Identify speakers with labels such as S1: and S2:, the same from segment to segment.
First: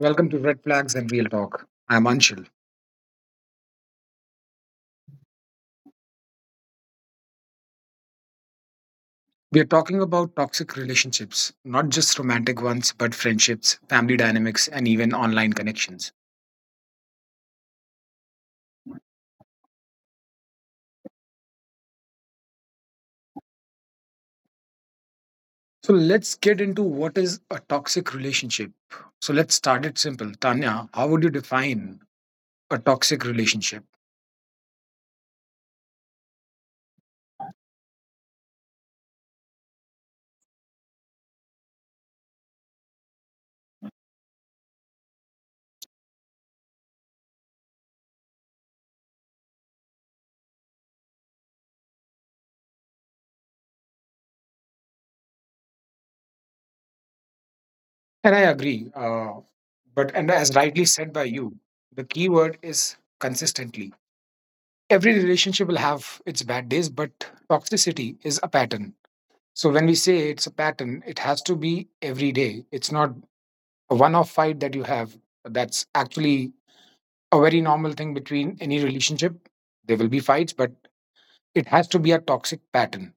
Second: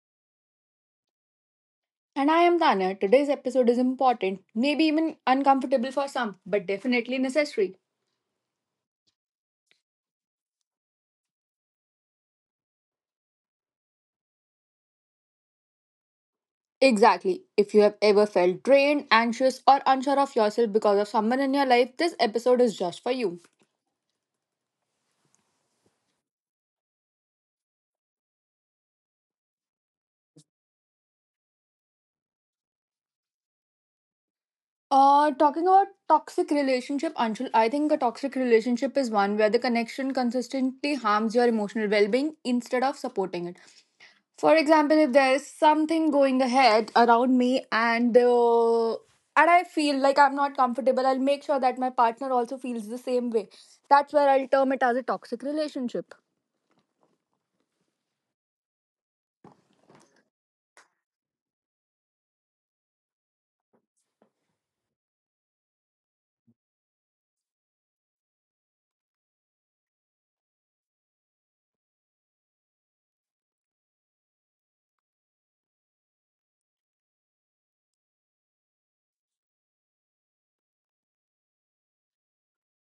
S1: Welcome to Red Flags and Real Talk. I'm
S2: And I
S1: Anshul.
S2: am Tanya. Today's episode is important, maybe even uncomfortable for some, but definitely necessary.
S1: We are talking about toxic relationships, not just romantic ones, but friendships, family dynamics, and even online connections.
S2: Exactly. If you have ever felt drained, anxious, or unsure of yourself because of someone in your life, this episode is just for you.
S1: So let's get into what is a toxic relationship. So let's start it simple. Tanya, how would you define a toxic relationship?
S2: Talking about toxic relationship, Anshul, I think a toxic relationship is one where the connection consistently harms your emotional well-being instead of supporting it. For example, if there is something going ahead around me and and I feel like I'm not comfortable, I'll make sure that my partner also feels the same way. That's where I'll term it as a toxic relationship.
S1: And I agree. But and as rightly said by you, the key word is consistently. Every relationship will have its bad days, but toxicity is a pattern. So when we say it's a pattern, it has to be every day. It's not a one off fight that you have. That's actually a very normal thing between any relationship. There will be fights, but it has to be a toxic pattern.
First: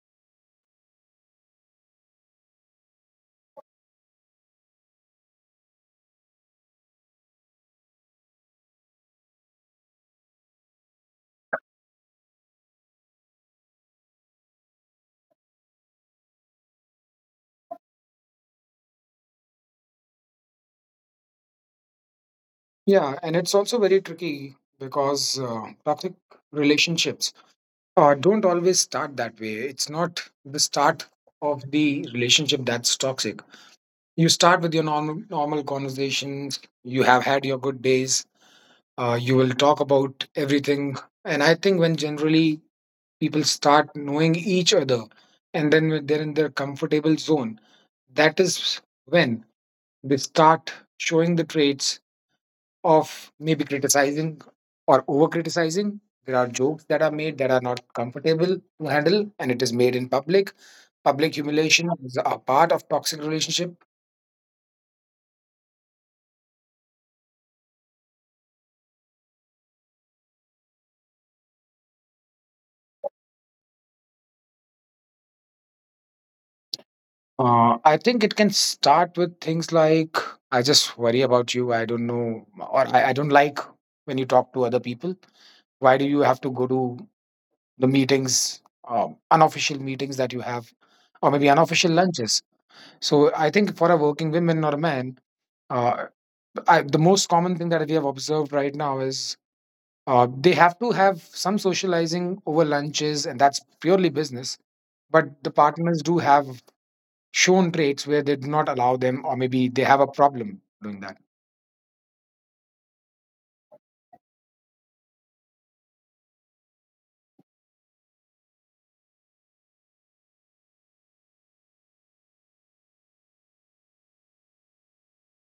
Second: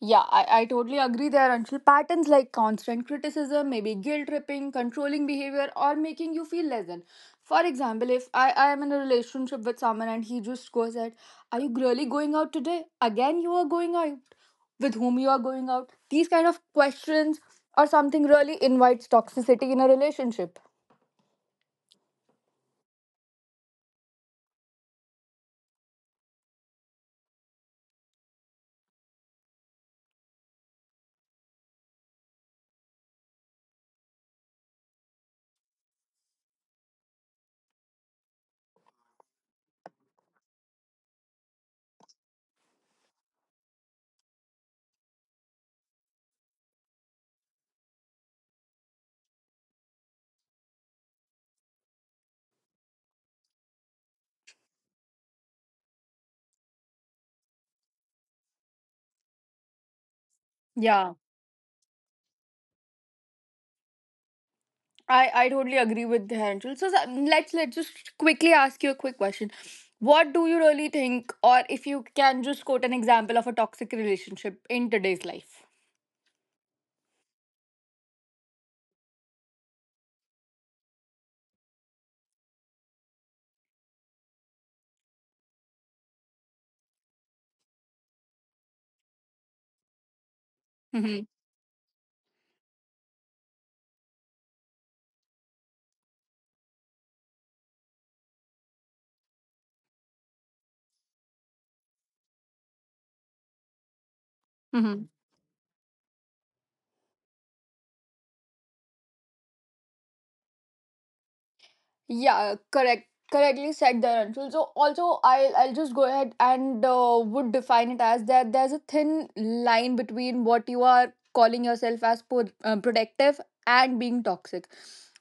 S2: Yeah, I totally agree there, Anshul. Patterns like constant criticism, maybe guilt tripping, controlling behavior, or making you feel less than. For example, if I am in a relationship with someone and he just goes at, are you really going out today? Again, you are going out. With whom you are going out? These kind of questions or something really invites toxicity in a relationship.
S1: Yeah, and it's also very tricky because toxic relationships don't always start that way. It's not the start of the relationship that's toxic. You start with your normal conversations. You have had your good days, you will talk about everything, and I think when generally people start knowing each other and then when they're in their comfortable zone, that is when they start showing the traits of maybe criticizing or over criticizing. There are jokes that are made that are not comfortable to handle, and it is made in public. Public
S2: Yeah.
S1: humiliation is a part of toxic relationship.
S2: I totally agree with Dhananjal. So let's just quickly ask you a quick question. What do you really think, or if you can just quote an example of a toxic relationship in today's life?
S1: I think it can start with things like I just worry about you. I don't know, or I don't like when you talk to other people. Why do you have to go to the meetings, unofficial meetings that you have, or maybe unofficial lunches? So I think for a working woman or a man, uh, the most common thing that we have observed right now is, they have to have some socializing over lunches, and that's purely business.
S2: Mm-hmm.
S1: But the partners do have shown traits where they do not allow them, or maybe they have a problem doing that.
S2: Yeah, correct. Correctly said there, Anshul. So also, I'll just go ahead and would define it as that there's a thin line between what you are calling yourself as protective and being toxic.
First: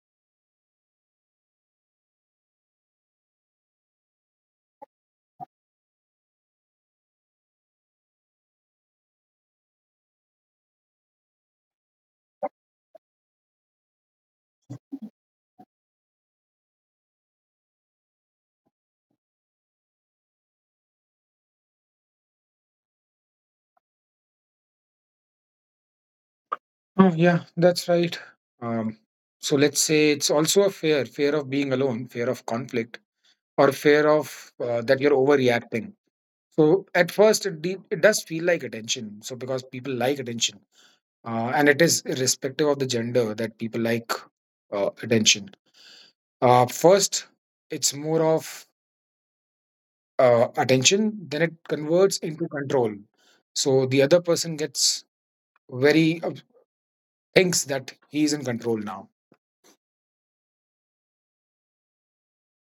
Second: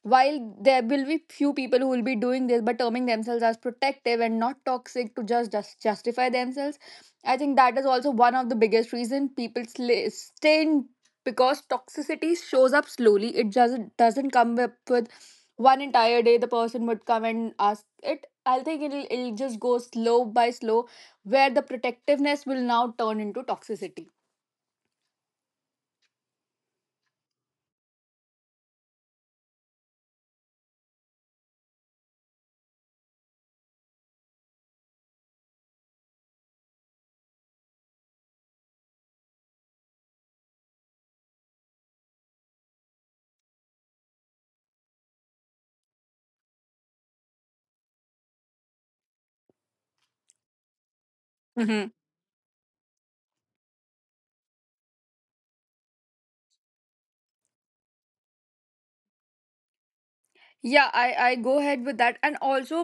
S2: While there will be few people who will be doing this, but terming themselves as protective and not toxic to just justify themselves, I think that is also one of the biggest reason people stay in because toxicity shows up slowly. It doesn't come up with one entire day the person would come and ask it. I'll think it'll just go slow by slow where the protectiveness will now turn into toxicity.
S1: Oh yeah, that's right. um, so let's say it's also a fear, fear of being alone, fear of conflict, or fear of that you're overreacting. So at first it does feel like attention, so because people like attention, and it is irrespective of the gender that people like attention. First, it's more of attention, then it
S2: Mm-hmm.
S1: converts into control. So the other person gets very thinks that he is in control now,
S2: Yeah, I go ahead with that, and also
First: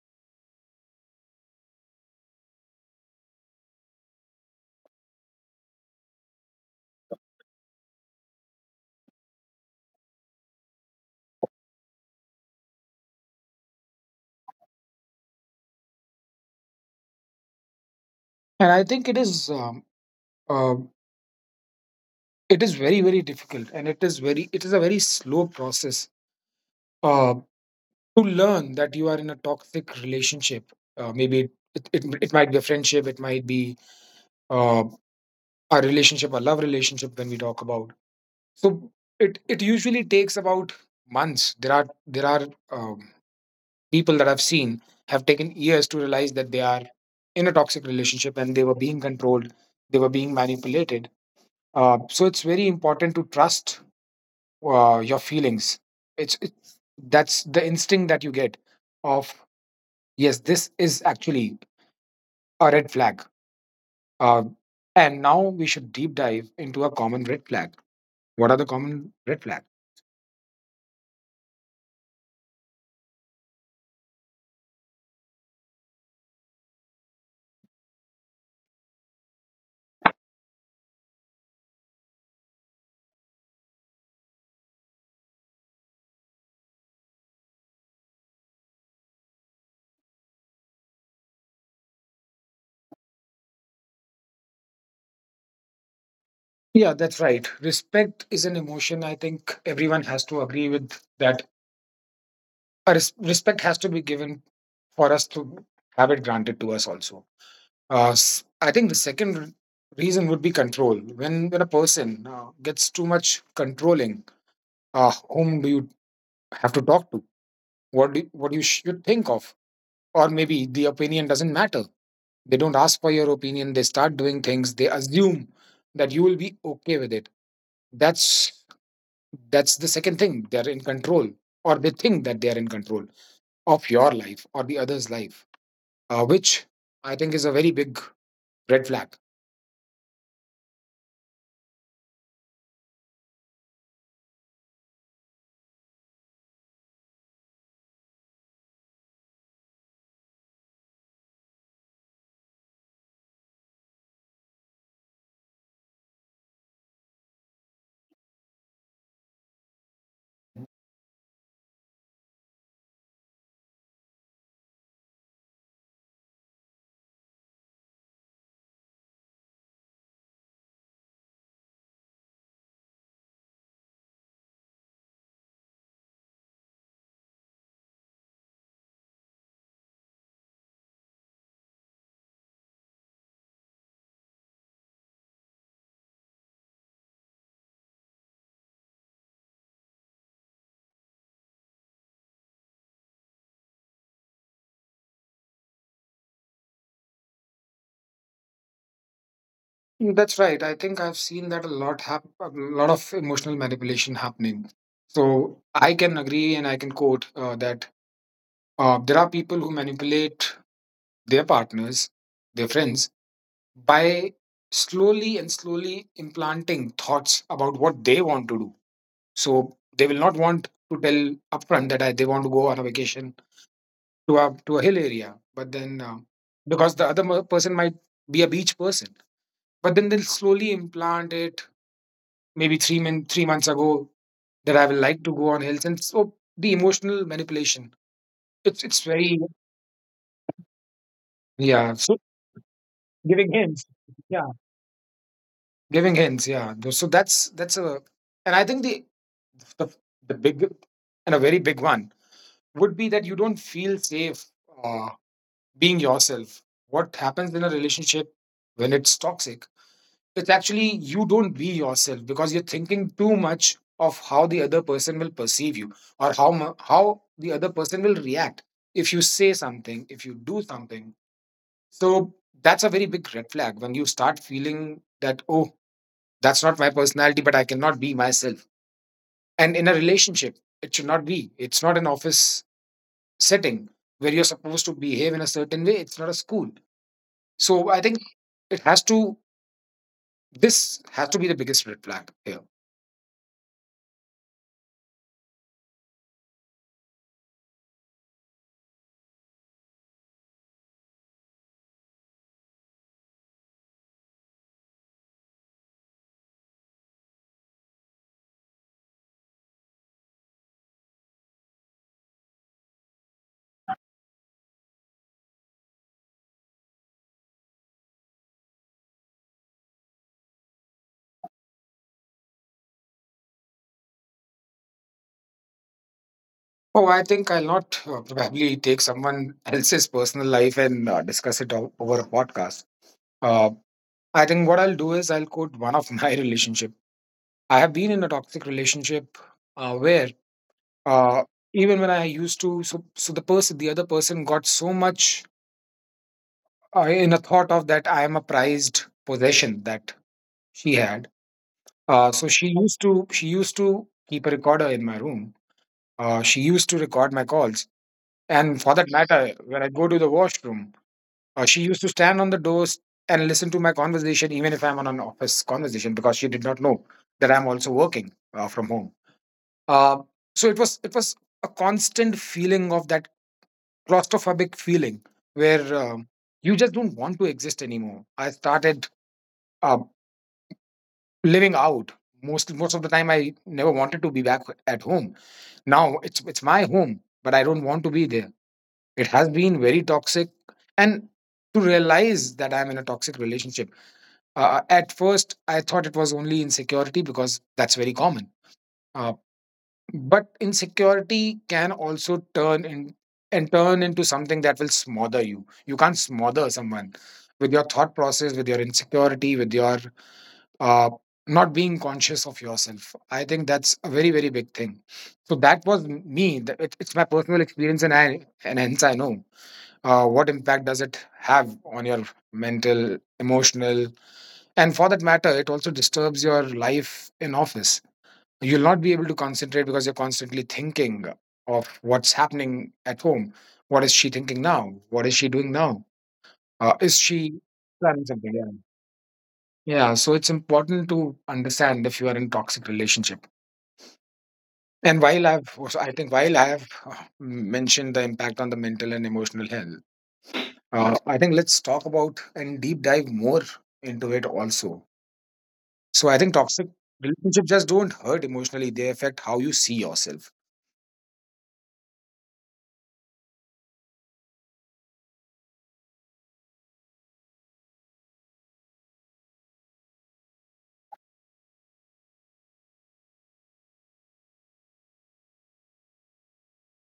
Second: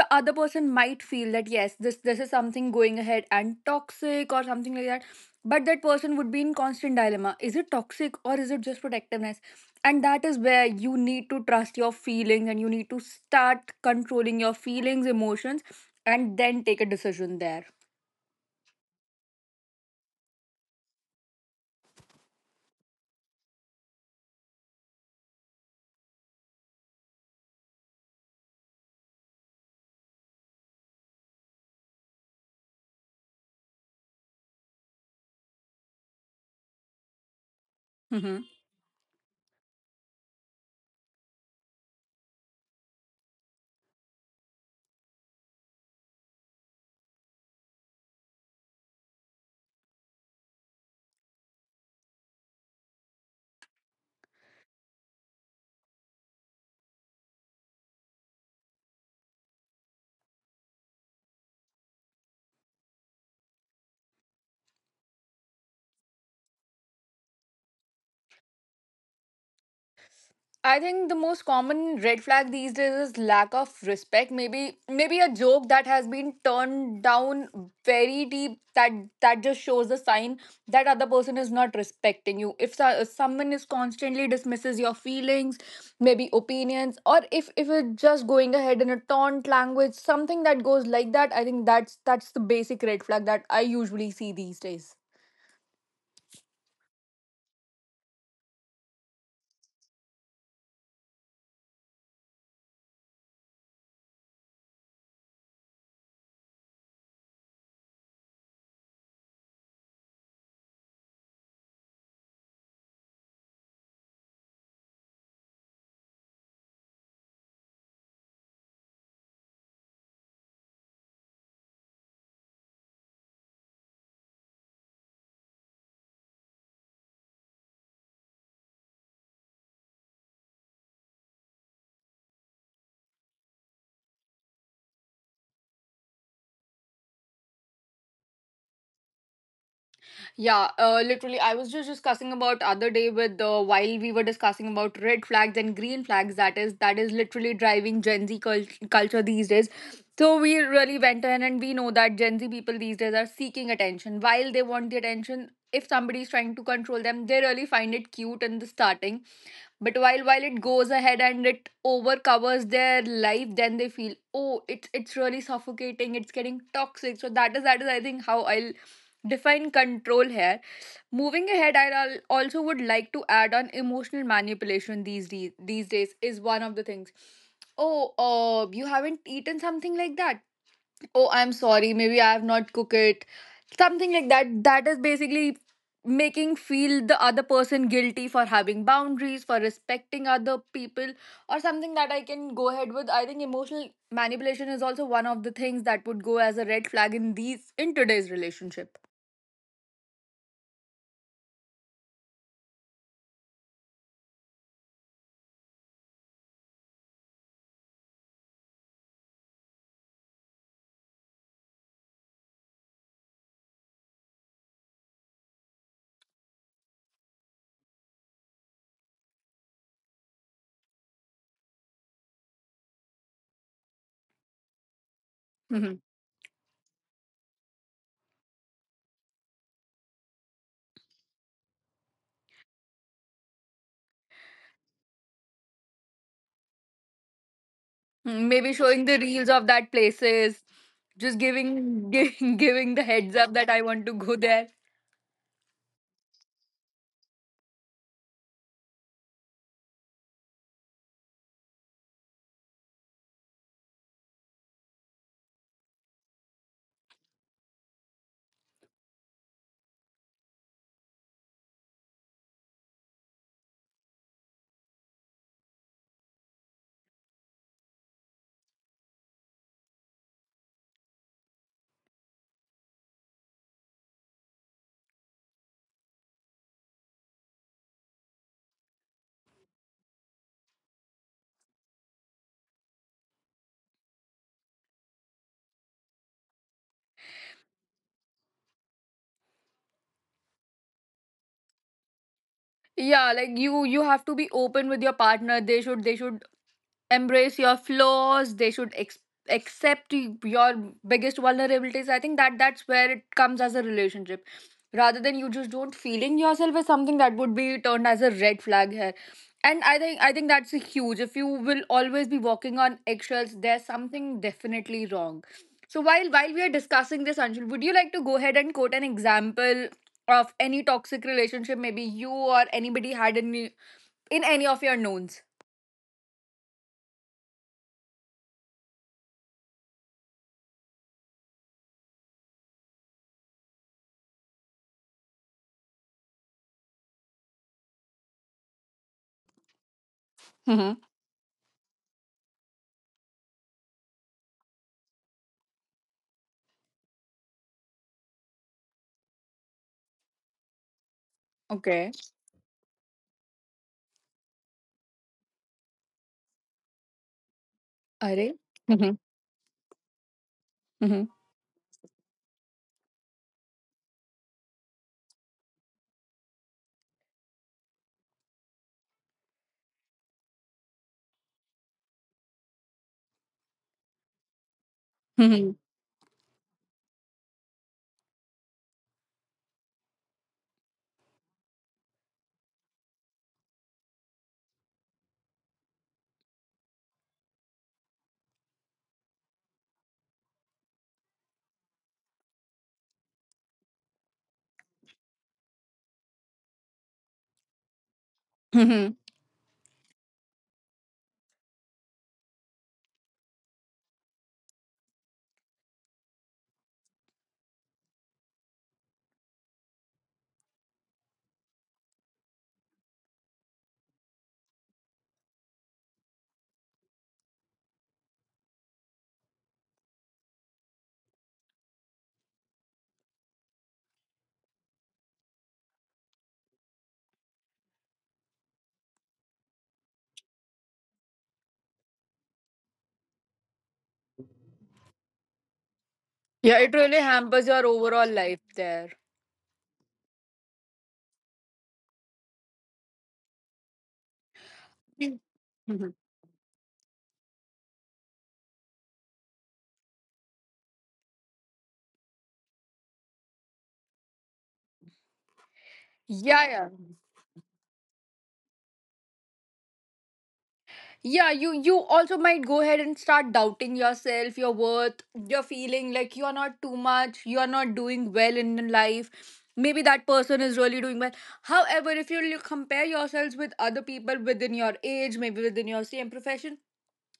S2: the other person might feel that yes, this is something going ahead and toxic or something like that, but that person would be in constant dilemma, is it toxic or is it just protectiveness? And that is where you need to trust your feelings and you need to start controlling your feelings, emotions, and then take a decision there.
S1: and I think uh, it is very difficult, and it is a very slow process to learn that you are in a toxic relationship. Maybe it might be a friendship, it might be, uh, a relationship, a love relationship when we talk about.
S2: Hmm.
S1: So it usually takes about months. There are People that I've seen have taken years to realize that they are in a toxic relationship and they were being controlled, they were being manipulated. So it's very important to trust your feelings. It's that's the instinct that you get of yes, this is actually a red flag. Uh, and now we should deep dive into a common red flag. What are the common red flags?
S2: I think the most common red flag these days is lack of respect. Maybe a joke that has been turned down very deep that just shows the sign that other person is not respecting you. If so, if someone is constantly dismisses your feelings, maybe opinions, or if it's just going ahead in a taunt language, something that goes like that, I think that's the basic red flag that I usually see these days.
S1: Yeah, that's right. Respect is an emotion. I think everyone has to agree with that. Respect has to be given for us to have it granted to us also. I think the second reason would be control. When a person gets too much controlling, whom do you have to talk to? What you should think of? Or maybe the opinion doesn't matter. They don't ask for your opinion. They start doing things. They assume that you will be okay with it. That's the second thing, they're in control, or they think that they're in control of your life or the other's life, which I think is a very big red flag.
S2: Yeah, literally, I was just discussing about other day with while we were discussing about red flags and green flags. That is literally driving Gen Z culture these days. So we really went in and we know that Gen Z people these days are seeking attention. While they want the attention, if somebody is trying to control them, they really find it cute in the starting. But while it goes ahead and it overcovers their life, then they feel, oh, it's really suffocating. It's getting toxic. So that is I think how I'll define control here. Moving ahead, I also would like to add on emotional manipulation these days is one of the things. Oh, you haven't eaten something like that. Oh, I'm sorry. Maybe I have not cooked it. Something like that. That is basically making feel the other person guilty for having boundaries for respecting other people or something that I can go ahead with. I think emotional manipulation is also one of the things that would go as a red flag in these in today's relationship.
S1: That's right, I think I've seen that a lot, a lot of emotional manipulation happening. So I can agree, and I can quote that there are people who manipulate their partners, their friends, by slowly and slowly implanting thoughts about what they want to do. So they will not want to tell upfront that they want to go on a vacation to a hill area, but then, because the other person might be a beach person, but then they'll slowly implant it. Maybe 3 months ago, that I will like to go on hills, and so the emotional manipulation.
S2: Mm, maybe
S1: It's
S2: showing the
S1: very,
S2: reels of that places, just
S1: yeah. So
S2: giving the heads
S1: giving
S2: up that
S1: hints,
S2: I want to
S1: yeah,
S2: go there.
S1: giving hints, yeah. So that's a, and I think the, the big and a very big one would be that you don't feel safe uh, being yourself. What happens in a relationship when it's toxic? It's actually you don't be yourself because you're thinking too much of how the other person will perceive you, or how the other person will react if you say something, if you do something. So that's a very big red flag when you start feeling that, oh, that's not my personality, but I cannot be myself. And in a relationship, it should not be. It's not an office setting where you're supposed to behave in a certain way. It's not a school. So I think it has to. This has to be the biggest red flag here.
S2: Yeah, like you have to be open with your partner. They should embrace your flaws. They should accept your biggest vulnerabilities. I think that's where it comes as a relationship, rather than you just don't feeling yourself as something that would be turned as a red flag here. And I think that's a huge, if you will always be walking on eggshells, there's something definitely wrong. So while we are discussing this, Anshul, would you like to go ahead and quote an example of any toxic relationship maybe you or anybody had in any of your knowns?
S1: Oh, I think I'll not probably take someone else's personal life and discuss it over a podcast. Uh, I think what I'll do is I'll quote one of my relationship. I have been in a toxic relationship, where uh, even when I used to, so the person, the other person got so much in a thought of that I am a prized possession that she had.
S2: Hmm.
S1: So she used to keep a recorder in my room. She used to record my calls.
S2: Arey?
S1: And for that
S2: Mhm,
S1: matter, when I go to the washroom,
S2: mhm,
S1: she used to stand on the doors and listen to my conversation, even if I'm on an office conversation, because she did not know that I'm also working from home. Uh, so it was a constant feeling of that claustrophobic feeling where,
S2: mhm,
S1: you just don't want to exist anymore. I started uh, living out most of the time. I never wanted to be back at home. Now it's my home, but I don't want to be there. It has been very toxic, and to realize that I'm in a toxic relationship, at first I thought it was only insecurity because that's very common. uh,
S2: mhm,
S1: but insecurity can also turn in and turn into something that will smother you. You can't smother someone with your thought process, with your insecurity, with your, uh, not being conscious of yourself. I think that's a very big thing. So that was it's my personal experience, and I, and hence I know what impact does it have on your mental, emotional. And for that matter, it also disturbs your life in office. You'll not be able to concentrate because you're constantly thinking of what's happening at home. What is she thinking now? What is she doing now?
S2: Yeah, it
S1: Is she
S2: really hampers your
S1: planning
S2: overall
S1: something? Yeah,
S2: life there.
S1: yeah. So it's important to understand if you are in toxic relationship. And while
S2: Mm.
S1: I think
S2: Mhm.
S1: while I have mentioned the impact on the mental and emotional health, uh, I think let's talk about and deep dive more into it also. So I think
S2: Yeah, yeah.
S1: toxic relationships just don't hurt emotionally; they affect how you see yourself.
S2: Yeah, you also might go ahead and start doubting yourself, your worth, your feeling like you're not too much, you're not doing well in life. Maybe that person is really doing well. However, if you compare yourselves with other people within your age, maybe within your same profession,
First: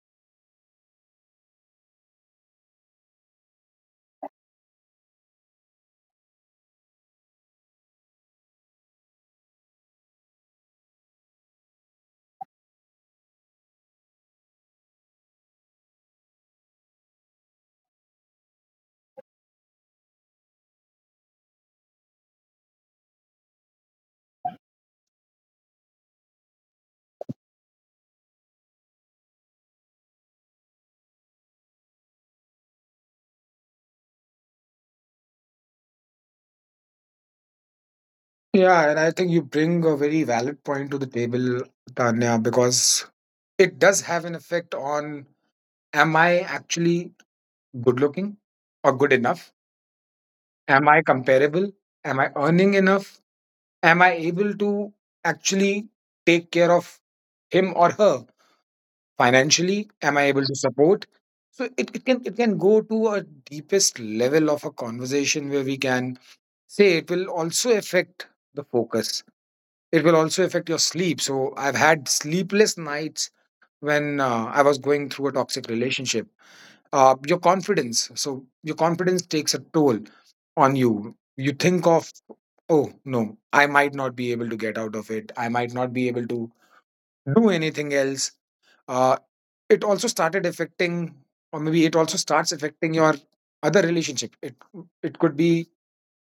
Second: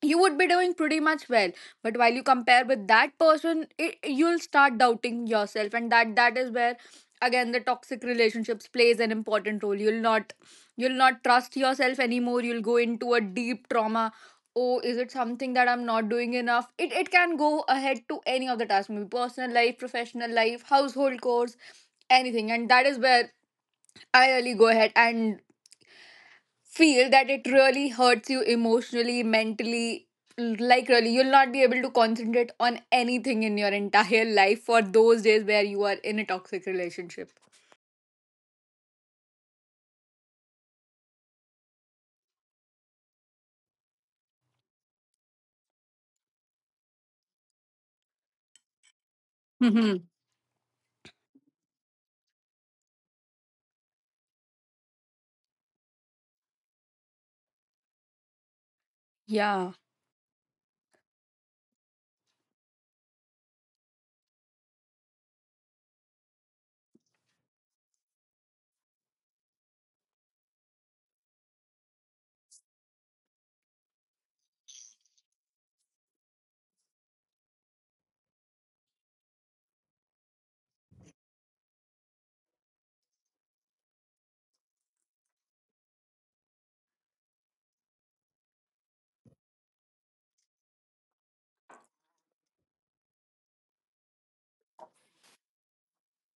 S2: you would be doing pretty much well. But while you compare with that person, you'll start doubting yourself, and that is where again the toxic relationships plays an important role. You'll not, you'll not trust yourself anymore. You'll go into a deep trauma. Oh, is it something that I'm not doing enough? It can go ahead to any of the tasks, maybe personal life, professional life, household chores, anything. And that is where I really go ahead and feel that it really hurts you emotionally, mentally. Like, really, you'll not be able to concentrate on anything in your entire life for those days where you are in a toxic relationship.
S1: Yeah, and I think you bring a very valid point to the table, Tanya, because it does have an effect on, am I actually good looking or good enough?
S2: Hmm.
S1: Am I comparable? Am I earning enough? Am I able to actually take care of him or her?
S2: Yeah.
S1: Financially, am I able to support? So it can it can go to a deepest level of a conversation where we can say it will also affect the focus. It will also affect your sleep. So I've had sleepless nights when I was going through a toxic relationship. Your confidence, so your confidence takes a toll on you. You think of, oh no, I might not be able to get out of it. I might not be able to do anything else. uh, it also started affecting, or maybe it also starts affecting your other relationship. It could be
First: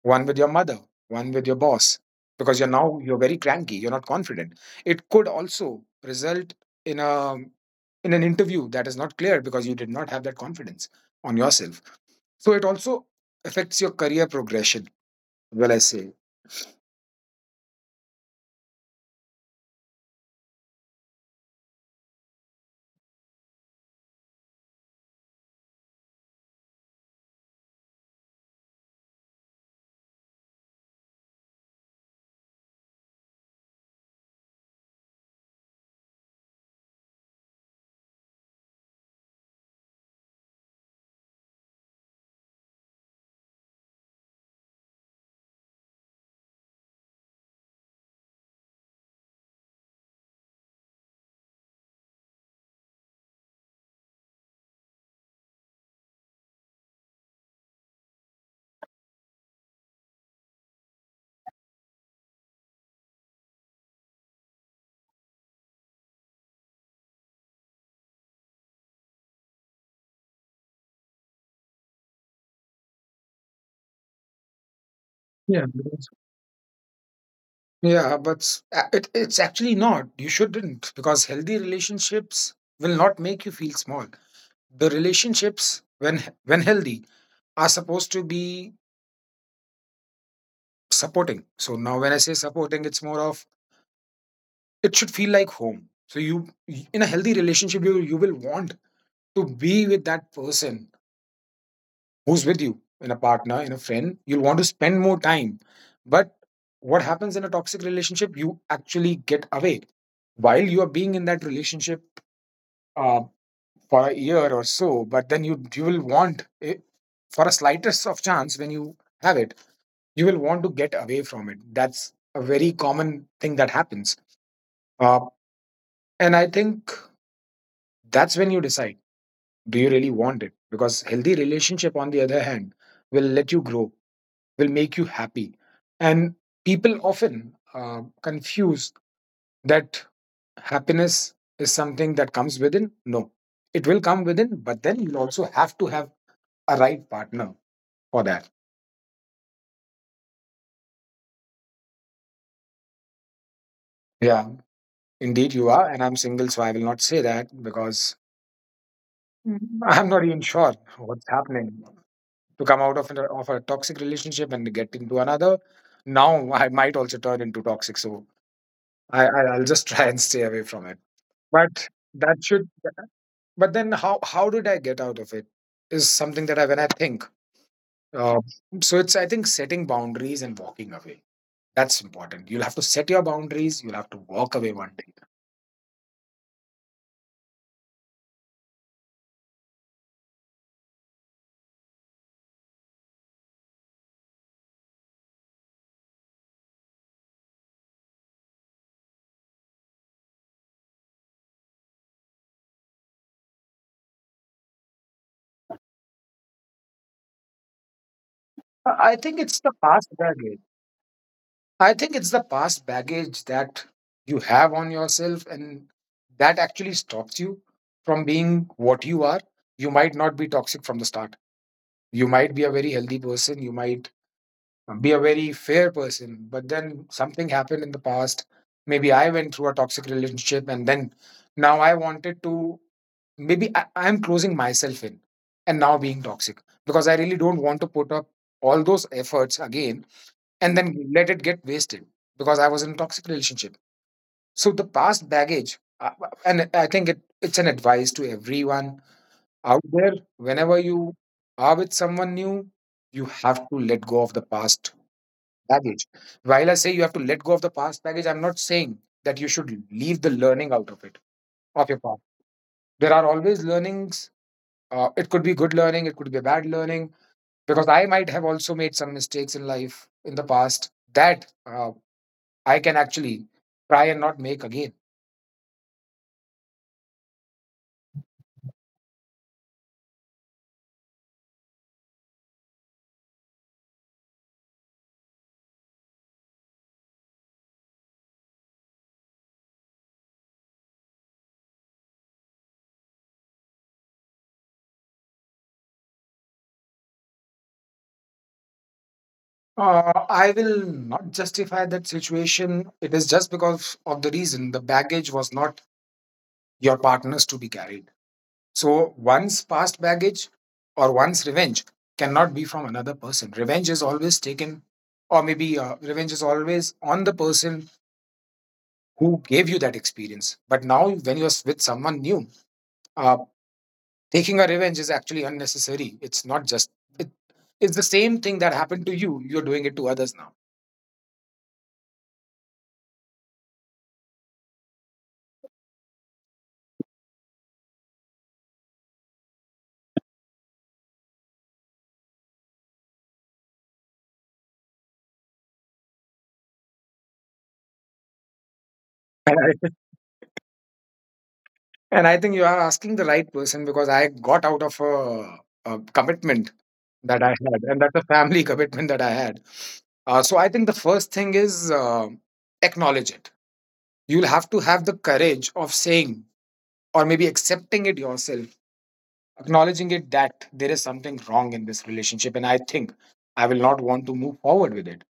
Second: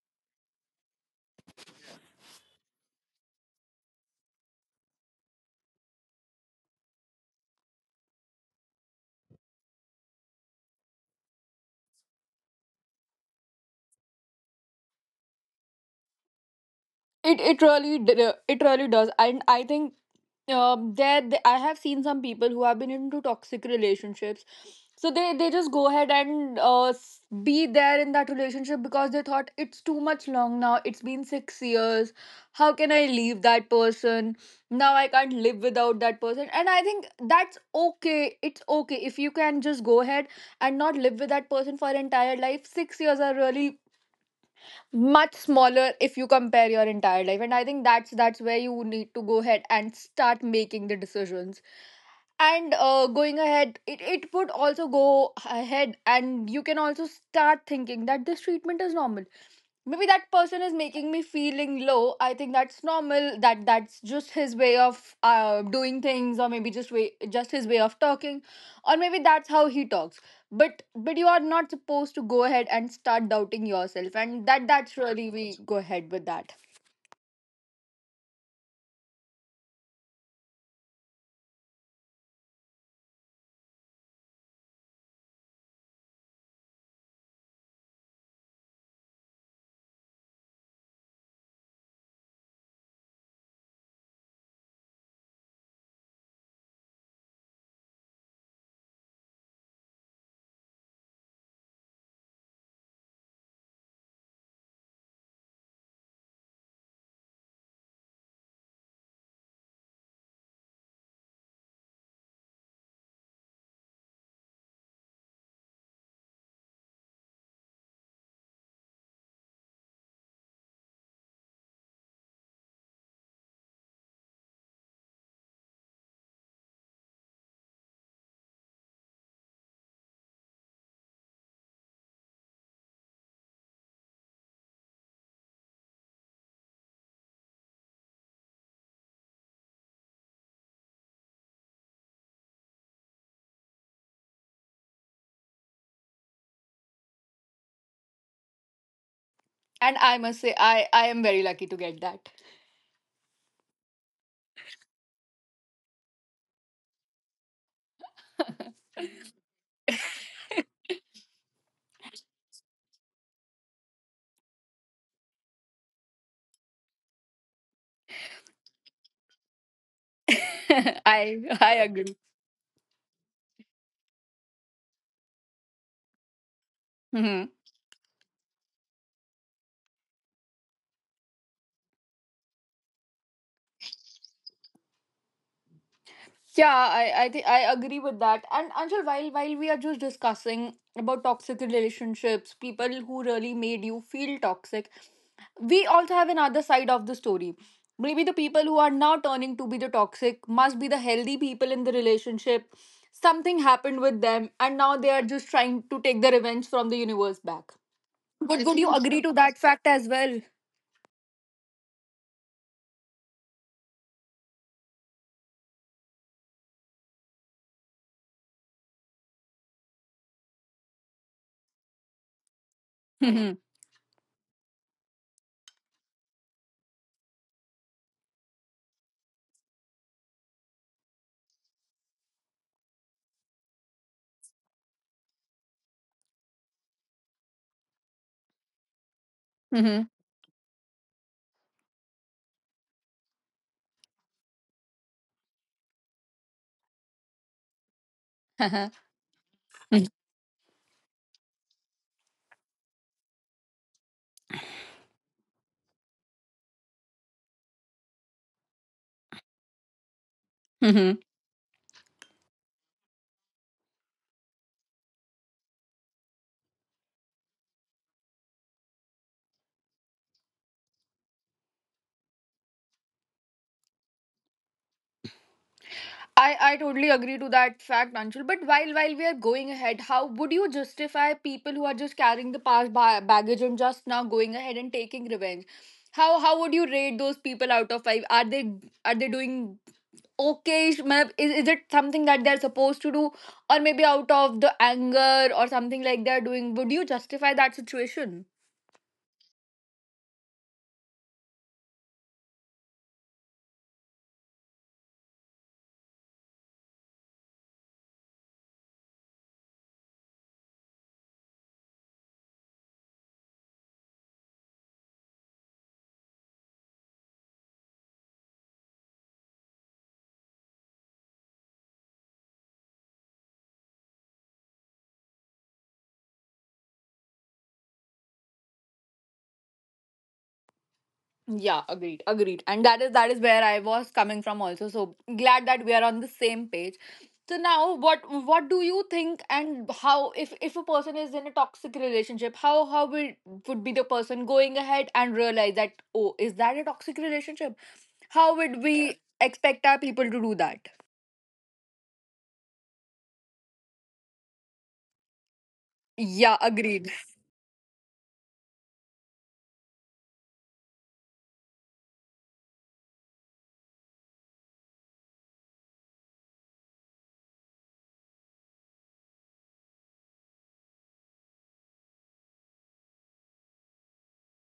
S1: one with your mother, one with your boss, because you're very cranky, you're not confident. It could also result in a, in an interview that is not clear because you did not have that confidence on yourself. So it also affects your career progression, will I say.
S2: It really it really does, and I think I have seen some people who have been into toxic relationships, so they just go ahead and be there in that relationship because they thought it's too much long now. It's been 6 years. How can I leave that person? Now I can't live without that person, and I think that's okay. It's okay if you can just go ahead and not live with that person for entire life. 6 years are really much smaller if you compare your entire life, and I think that's where you need to go ahead and start making the decisions. And going ahead, it would also go ahead and you can also start thinking that this treatment is normal. Maybe that person is making me feeling low. I think that's normal, that that's just his way of doing things, or maybe just way, just his way of talking, or maybe that's how he talks. But you are not supposed to go ahead and start doubting yourself, and that's
S1: Yeah,
S2: really we go ahead with that.
S1: yeah, but it's actually not. You shouldn't, because healthy relationships will not make you feel small. The relationships, when healthy are supposed to be supporting. So now when I say supporting, it's more of it should feel like home. So you, in a healthy relationship, you will want to be with that person who's with you, in a partner, in a friend. You'll want to spend more time. But what happens in a toxic relationship, you actually get away while you are being in that relationship, uh, for a year or so. But then you will want it for a slightest of chance. When you have it, you will want to get away from it. That's a very common thing that happens. Uh, and I think that's when you decide, do you really want it? Because healthy relationship, on the other hand, will let you grow, will make you happy. And people often confuse that happiness is something that comes within. No, it will come within, but then you'll also have to have a right partner for that.
S2: And I must say, I am very lucky to get that.
S1: Yeah, indeed you are. And I'm single, so I will not say that. Because mm, I'm not even sure what's happening, to come out of, of a toxic relationship and get into another. Now I might also turn into toxic, so I I'll just try and stay away from it. But
S2: i
S1: that
S2: I
S1: should.
S2: agree.
S1: But then how did I get out of it? Is something that I, when I think.
S2: Mhm.
S1: Uh, so it's, I think, setting boundaries and walking away. That's important. You'll have to set your boundaries. You'll have to walk away one day.
S2: Yeah, I think I agree with that. And Anshul, while we are just discussing about toxic relationships, people who really made you feel toxic, we also have another side of the story. Maybe the people who are now turning to be the toxic must be the healthy people in the relationship. Something happened with them, and now they are just trying to take the revenge from the universe back.
S1: I
S2: Would
S1: think
S2: would
S1: it's
S2: you
S1: the
S2: agree to
S1: past
S2: that fact
S1: baggage.
S2: as well?
S1: I think it's the past baggage that you have on yourself, and that actually stops you from being what you are. You might not be toxic from the start. You might be a very healthy person. You might be a very fair person. But then something happened in the past. Maybe I went through a toxic relationship, and then now I wanted to. Maybe I'm closing myself in and now being toxic because I really don't want to put up all those efforts again and
S2: Mm-hmm.
S1: then let it get wasted because I was in a toxic relationship. So the past baggage, and I think it's an advice to everyone
S2: Mm-hmm.
S1: out there. Whenever you are with someone new, you have to let go of the past baggage. While I say you have to let go of the past baggage, I'm not saying that you should leave the learning out of it, of your past. There are always learnings. It could be good learning, it could be bad learning, because I might have also made some mistakes in life in the past that I can actually try and not make again.
S2: I totally agree to that fact, Anshul. But while we are going ahead, how would you justify people who are just carrying the past baggage and just now going ahead and taking revenge? How would you rate those people out of 5? Are they, are they doing okay? Is it something that they're supposed to do, or maybe out of the anger or something like they're doing? Would you justify that situation?
S1: I will not justify that situation. It is just because of the reason the baggage was not your partner's to be carried. So one's past baggage or one's revenge cannot be from another person. Revenge is always taken, or maybe revenge is always on the person who gave you that experience. But now, when you're with someone new, uh, taking a revenge is actually unnecessary. It's not just it, it's the same thing that happened to you. You're doing it to others now.
S2: Yeah, agreed, agreed. And that is where I was coming from also. So glad that we are on the same page. So now what do you think, and how, if a person is in a toxic relationship, how will would be the person going ahead and realize that, oh, is that a toxic relationship? How would
S1: and I,
S2: we expect our people to do that?
S1: and I think you are asking the right person, because I got out of a commitment
S2: Yeah,
S1: that I
S2: agreed.
S1: had, and that's a family commitment that I had. So I think the first thing is, acknowledge it. You'll have to have the courage of saying, or maybe accepting it yourself, acknowledging it that there is something wrong in this relationship, and I think I will not want to move forward with it.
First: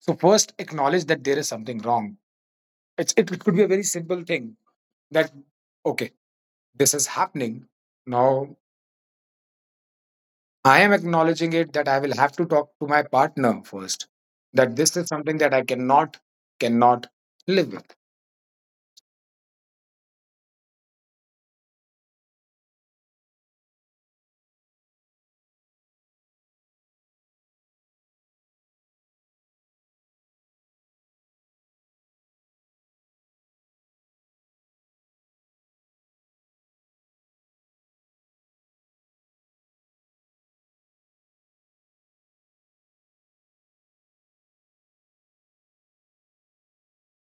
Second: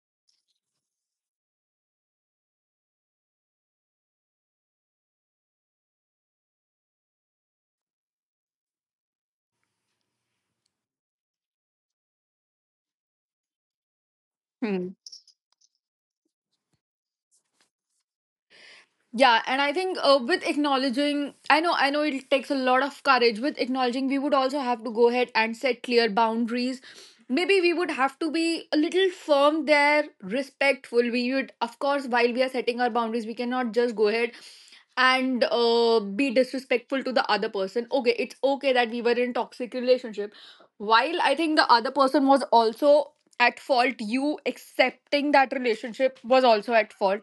S1: So first acknowledge that there is something wrong. It could be a very simple thing that, okay, this is happening. Now I am acknowledging it that I will have to talk to my partner first. That
S2: Hmm.
S1: this is something that I cannot cannot live with.
S2: Yeah, and I think with acknowledging, I know it takes a lot of courage. With acknowledging, we would also have to go ahead and set clear boundaries. Maybe we would have to be a little firm there, respectful. We would, of course, while we are setting our boundaries, we cannot just go ahead and be disrespectful to the other person. Okay, it's okay that we were in toxic relationship. While I think the other person was also at fault, you accepting that relationship was also at fault.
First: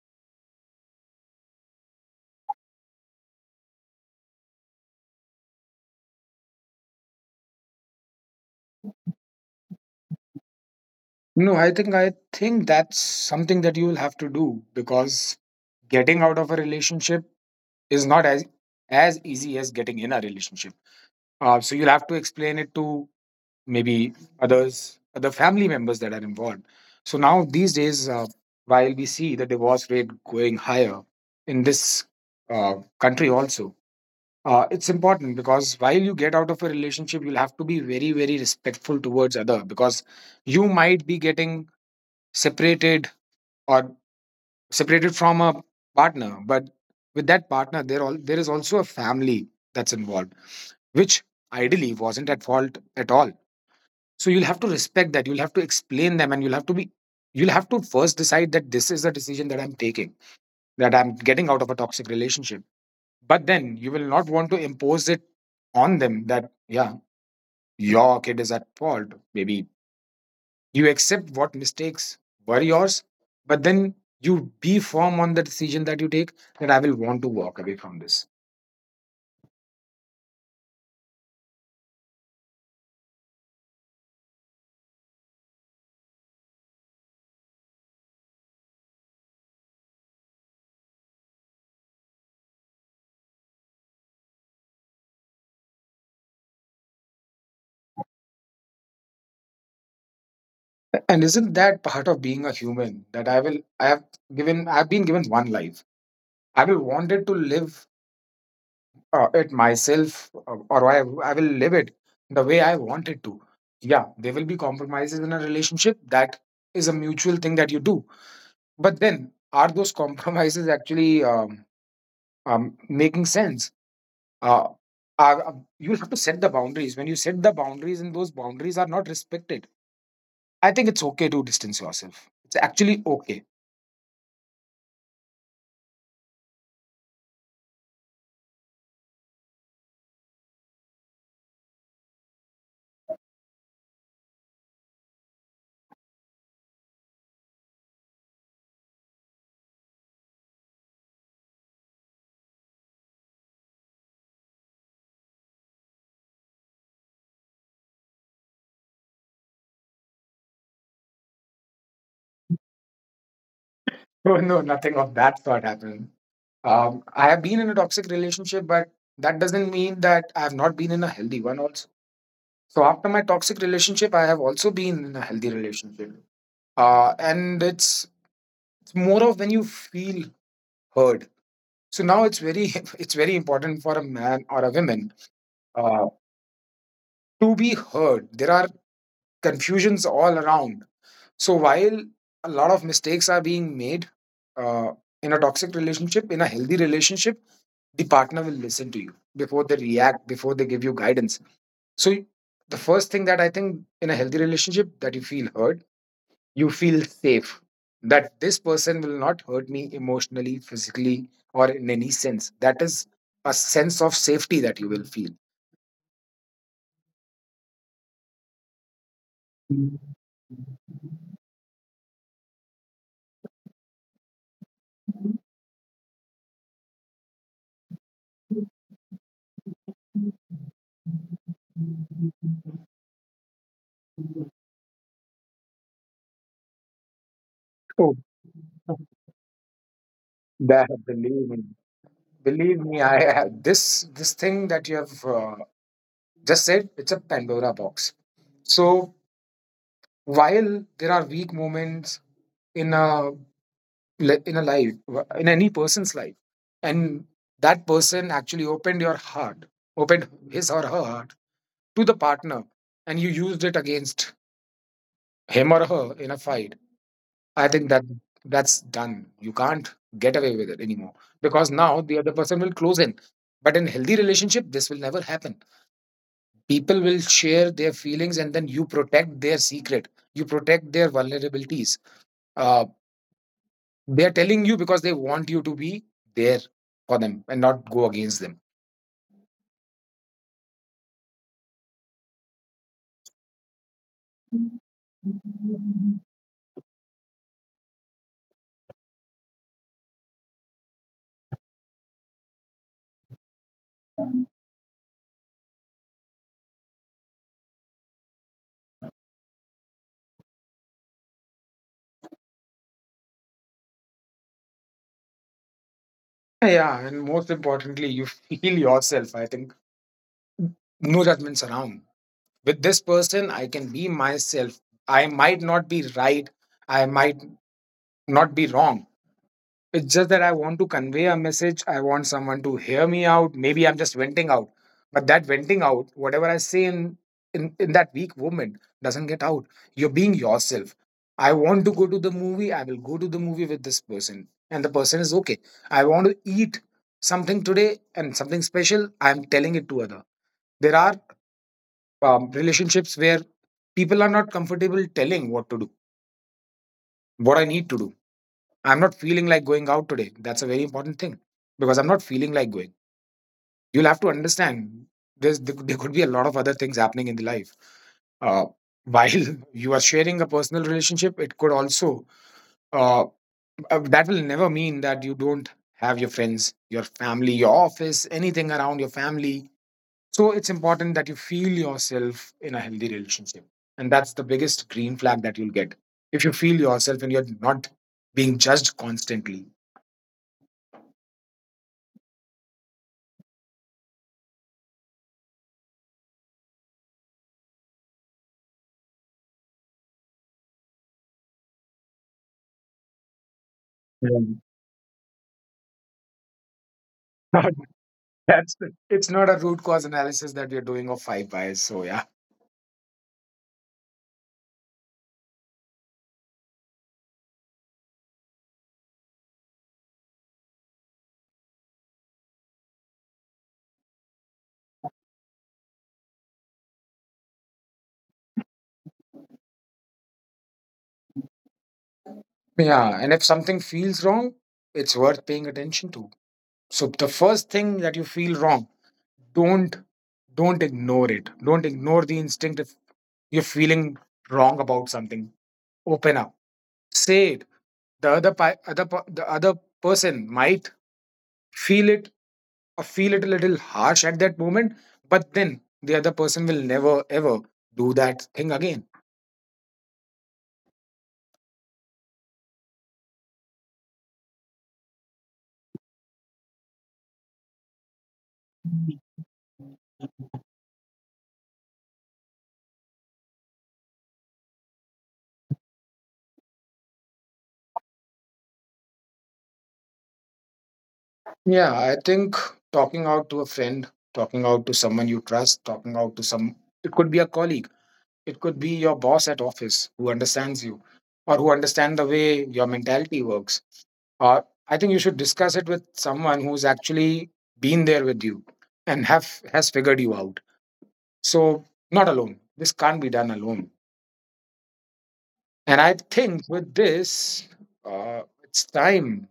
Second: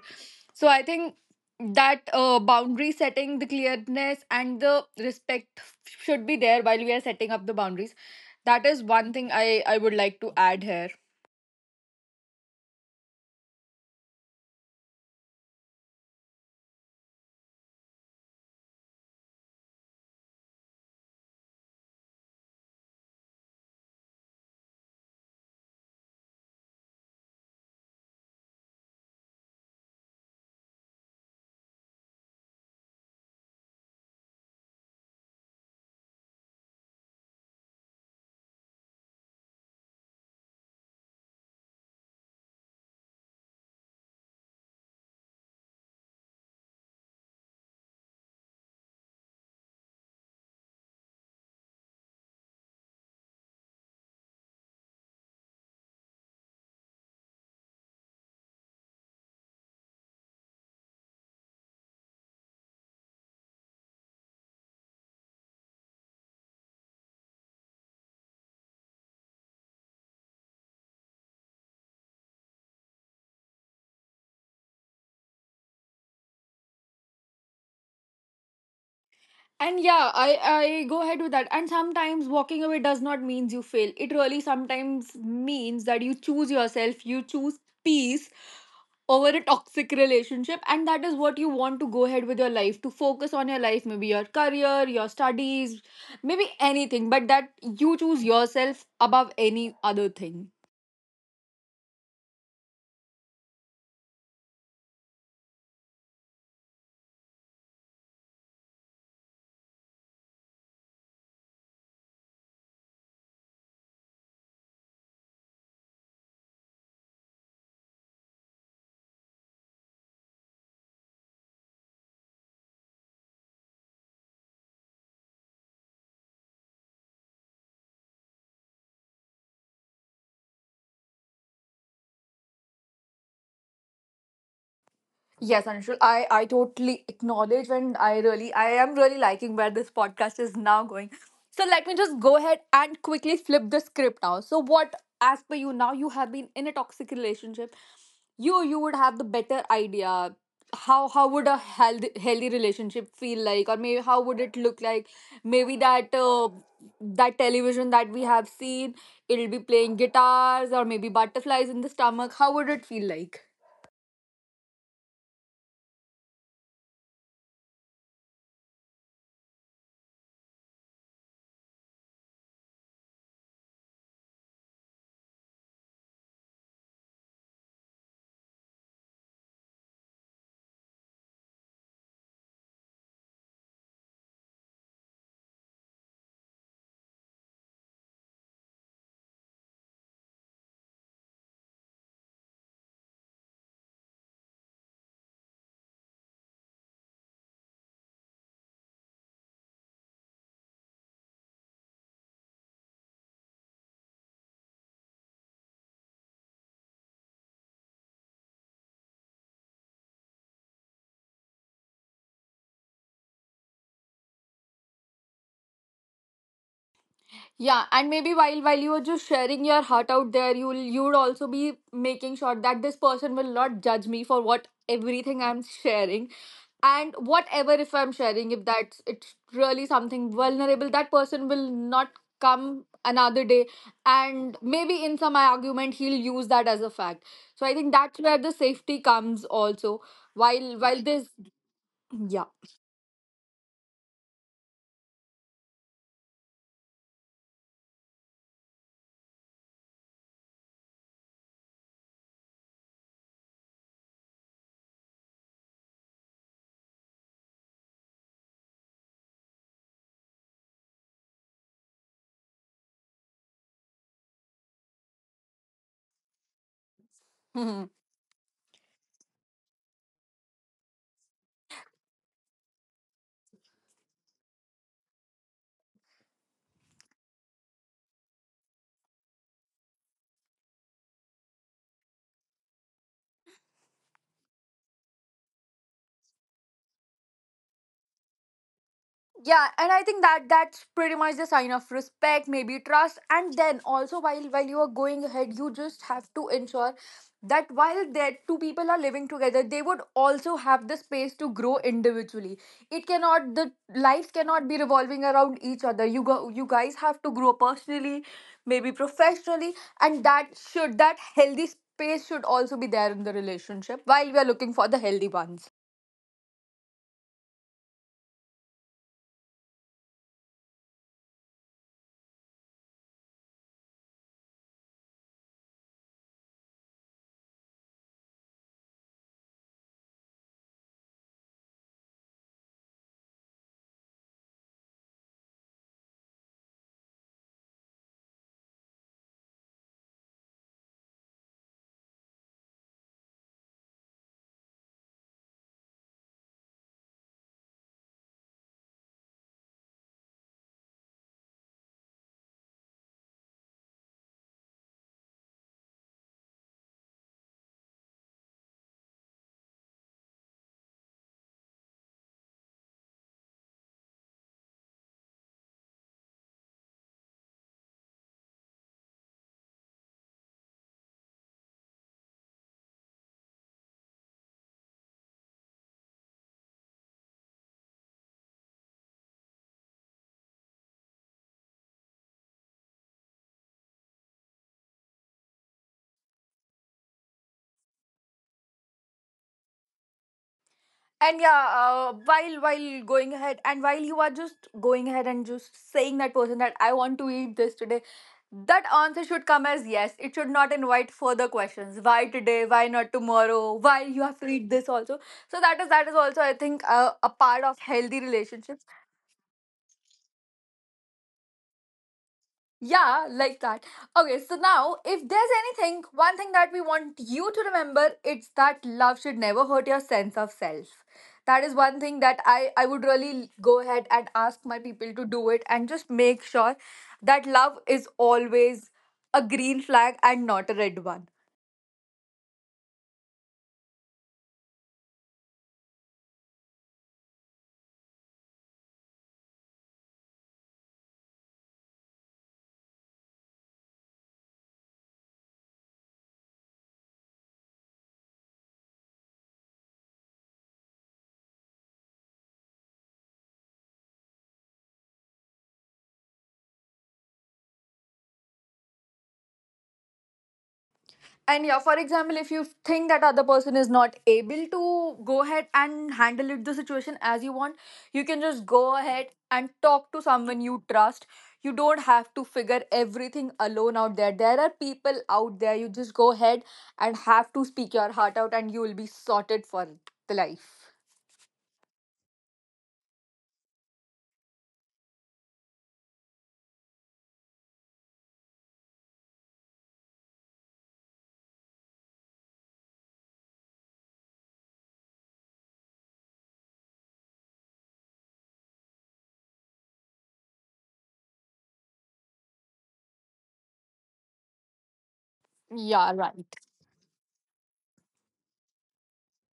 S2: So I think that boundary setting, the clearness and the respect should be there while we are setting up the boundaries. That is one thing I would like to add here.
S1: No, I think that's something that you will have to do, because getting out of a relationship is not as easy as getting in a relationship. So you'll have to explain it to, maybe, others, other family members that are involved. So now these days, while we see the divorce rate going higher in this, uh, country also, it's important because while you get out of a relationship, you'll have to be very very respectful towards other, because you might be getting separated, or separated from a partner, but with that partner there, all there is also a family that's involved, which ideally wasn't at fault at all. So you'll have to respect that. You'll have to explain them, and you'll have to be, you'll have to first decide that this is a decision that I'm taking, that I'm getting out of a toxic relationship. But then you will not want to impose it on them that, yeah, your kid is at fault. Maybe you accept what mistakes were yours, but then you be firm on the decision that you take, that I will want to walk away from this.
S2: And yeah, I go ahead with that. And sometimes walking away does not means you fail it, really. Sometimes means that you choose yourself, you choose peace over a toxic relationship, and that is what you want to go ahead with your life, to focus on your life, maybe your career, your studies, maybe anything. But that, you choose yourself above any other thing.
S1: And isn't that part of being a human, that I have given, I've been given one life. I will want it to live, it myself, or I will live it the way I want it to. Yeah, there will be compromises in a relationship. That is a mutual thing that you do. But then, are those compromises actually making sense? Uh, are, you have to set the boundaries. When you set the boundaries and those boundaries are not respected, I think it's okay to distance yourself. It's actually okay.
S2: Yes, Anshul, I totally acknowledge, and I am really liking where this podcast is now going. So let me just go ahead and quickly flip the script now. So what, as per you, now you have been in a toxic relationship. You would have the better idea. How would a healthy relationship feel like, or maybe how would it look like? Maybe that that television that we have seen, it'll be playing guitars, or maybe butterflies in the stomach. How would it feel like?
S1: Oh, no, nothing of that sort happened. I have been in a toxic relationship, but that doesn't mean that I have not been in a healthy one also. So after my toxic relationship, I have also been in a healthy relationship. And it's more of when you feel heard. So now it's very it's very important for a man or a woman, uh, to be heard. There are confusions all around. So while a lot of mistakes are being made, uh, in a toxic relationship, in a healthy relationship, the partner will listen to you before they react, before they give you guidance. So the first thing that I think in a healthy relationship, that you feel heard, you feel safe, that this person will not hurt me emotionally, physically, or in any sense. That is a sense of safety that you will feel.
S2: Yeah, and maybe while you are just sharing your heart out there, you'd also be making sure that this person will not judge me for what everything I'm sharing. And whatever, if I'm sharing, if that's it's really something vulnerable, that person will not come another day and maybe in some argument he'll use that as a fact. So I think
S1: Oh,
S2: that's where the safety comes also. While
S1: that
S2: while this
S1: believe me,
S2: yeah.
S1: believe me. This this thing that you have just said. It's a Pandora box. So while there are weak moments in a in a life, in any person's life, and that person actually opened your heart, opened his or her heart to the partner, and you used it against him or her in a fight, I think that that's done. You can't get away with it anymore, because now the other person will close in. But in healthy relationship, this will never happen. People will share their feelings and then you protect their secret, you protect their vulnerabilities. Uh, They are telling you because they want you to be there for them and not go against them.
S2: Yeah, and I think that that's pretty much the sign of respect, maybe trust. And then also, while you are going ahead, you just have to ensure that while their two people are living together, they would also have the space to grow individually. It cannot the lives cannot be revolving around each other. You go, you guys have to grow personally, maybe professionally. And that should, that healthy space should also be there in the relationship while we are looking for the healthy ones.
S1: Yeah, and most importantly, you feel yourself. I think no judgments around. With this person, I can be myself. I might not be right. I might not be wrong. It's just that I want to convey a message. I want someone to hear me out. Maybe I'm just venting out. But that venting out, whatever I say in that weak moment, doesn't get out. You're being yourself. I want to go to the movie. I will go to the movie with this person. And the person is okay. I want to eat something today, and something special. I'm telling it to other. There are relationships where people are not comfortable telling what to do, what I need to do. I'm not feeling like going out today. That's a very important thing, because I'm not feeling like going. You'll have to understand there could be a lot of other things happening in the life. Uh, while you are sharing a personal relationship, it could also, uh, that will never mean that you don't have your friends, your family, your office, anything around your family. So it's important that you feel yourself in a healthy relationship. And that's the biggest green flag that you'll get. If you feel yourself and you're not being judged constantly.
S2: And yeah, while going ahead and while you are just going ahead and just saying that person that I want to eat this today, that answer should come as yes. It should not invite further questions. Why today? Why not tomorrow? Why you
S1: Yeah.
S2: have to eat this also? So that is also, I think, a part of healthy
S1: That's,
S2: relationship.
S1: it's not a root cause analysis that we're doing of five bias. So yeah.
S2: Yeah, like that. Okay, so now if there's anything, one thing that we want you to remember, it's that love should never hurt your sense of self. That is one thing that I would really go ahead and ask my people to do it, and just make sure that love is always a green flag and not a red one.
S1: Yeah, and if something feels wrong, it's worth paying attention to. So the first thing that you feel wrong, don't don't ignore it. Don't ignore the instinct if you're feeling wrong about something. Open up. Say it. The other pi- other per- the other person might feel it, or feel it a little harsh at that moment, but then the other person will never ever do that thing again.
S2: And yeah, for example, if you think that other person is not able to go ahead and handle it, the situation as you want, you can just go ahead and talk to someone you trust. You don't have to figure everything alone out there. There are people out there. You just go ahead and have to speak your heart out, and you will be sorted for the life.
S1: Yeah, I think talking out to a friend, talking out to someone you trust, talking out to some, it could be a colleague, it could be your boss at office who understands you, or who understand the way your mentality works. Or I think you should discuss it with someone who's actually been there with you and have has figured you out. So not alone. This can't be done alone. And
S2: Yeah,
S1: I
S2: right.
S1: think with this, it's time.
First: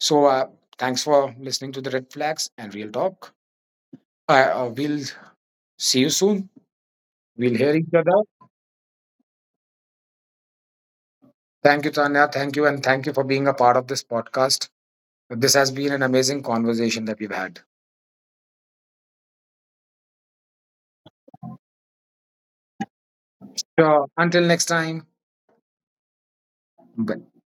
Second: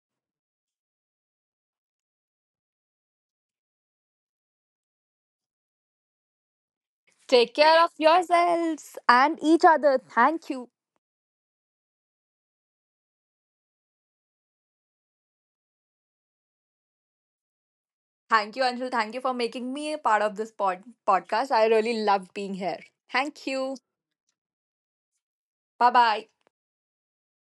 S1: So thanks for listening to the Red Flags and Real Talk. We'll see you soon. We'll
S2: Take
S1: hear
S2: care of
S1: each other.
S2: yourselves and each other. Thank you.
S1: Thank you, Tanya. Thank you. And thank you for being a part of this podcast. This has been an amazing conversation that we've had.
S2: Thank you, Anshul. Thank you for making me a part of this podcast. I really love being here. Thank you.
S1: Sure. Until next time.
S2: Bye bye.
S1: Bye.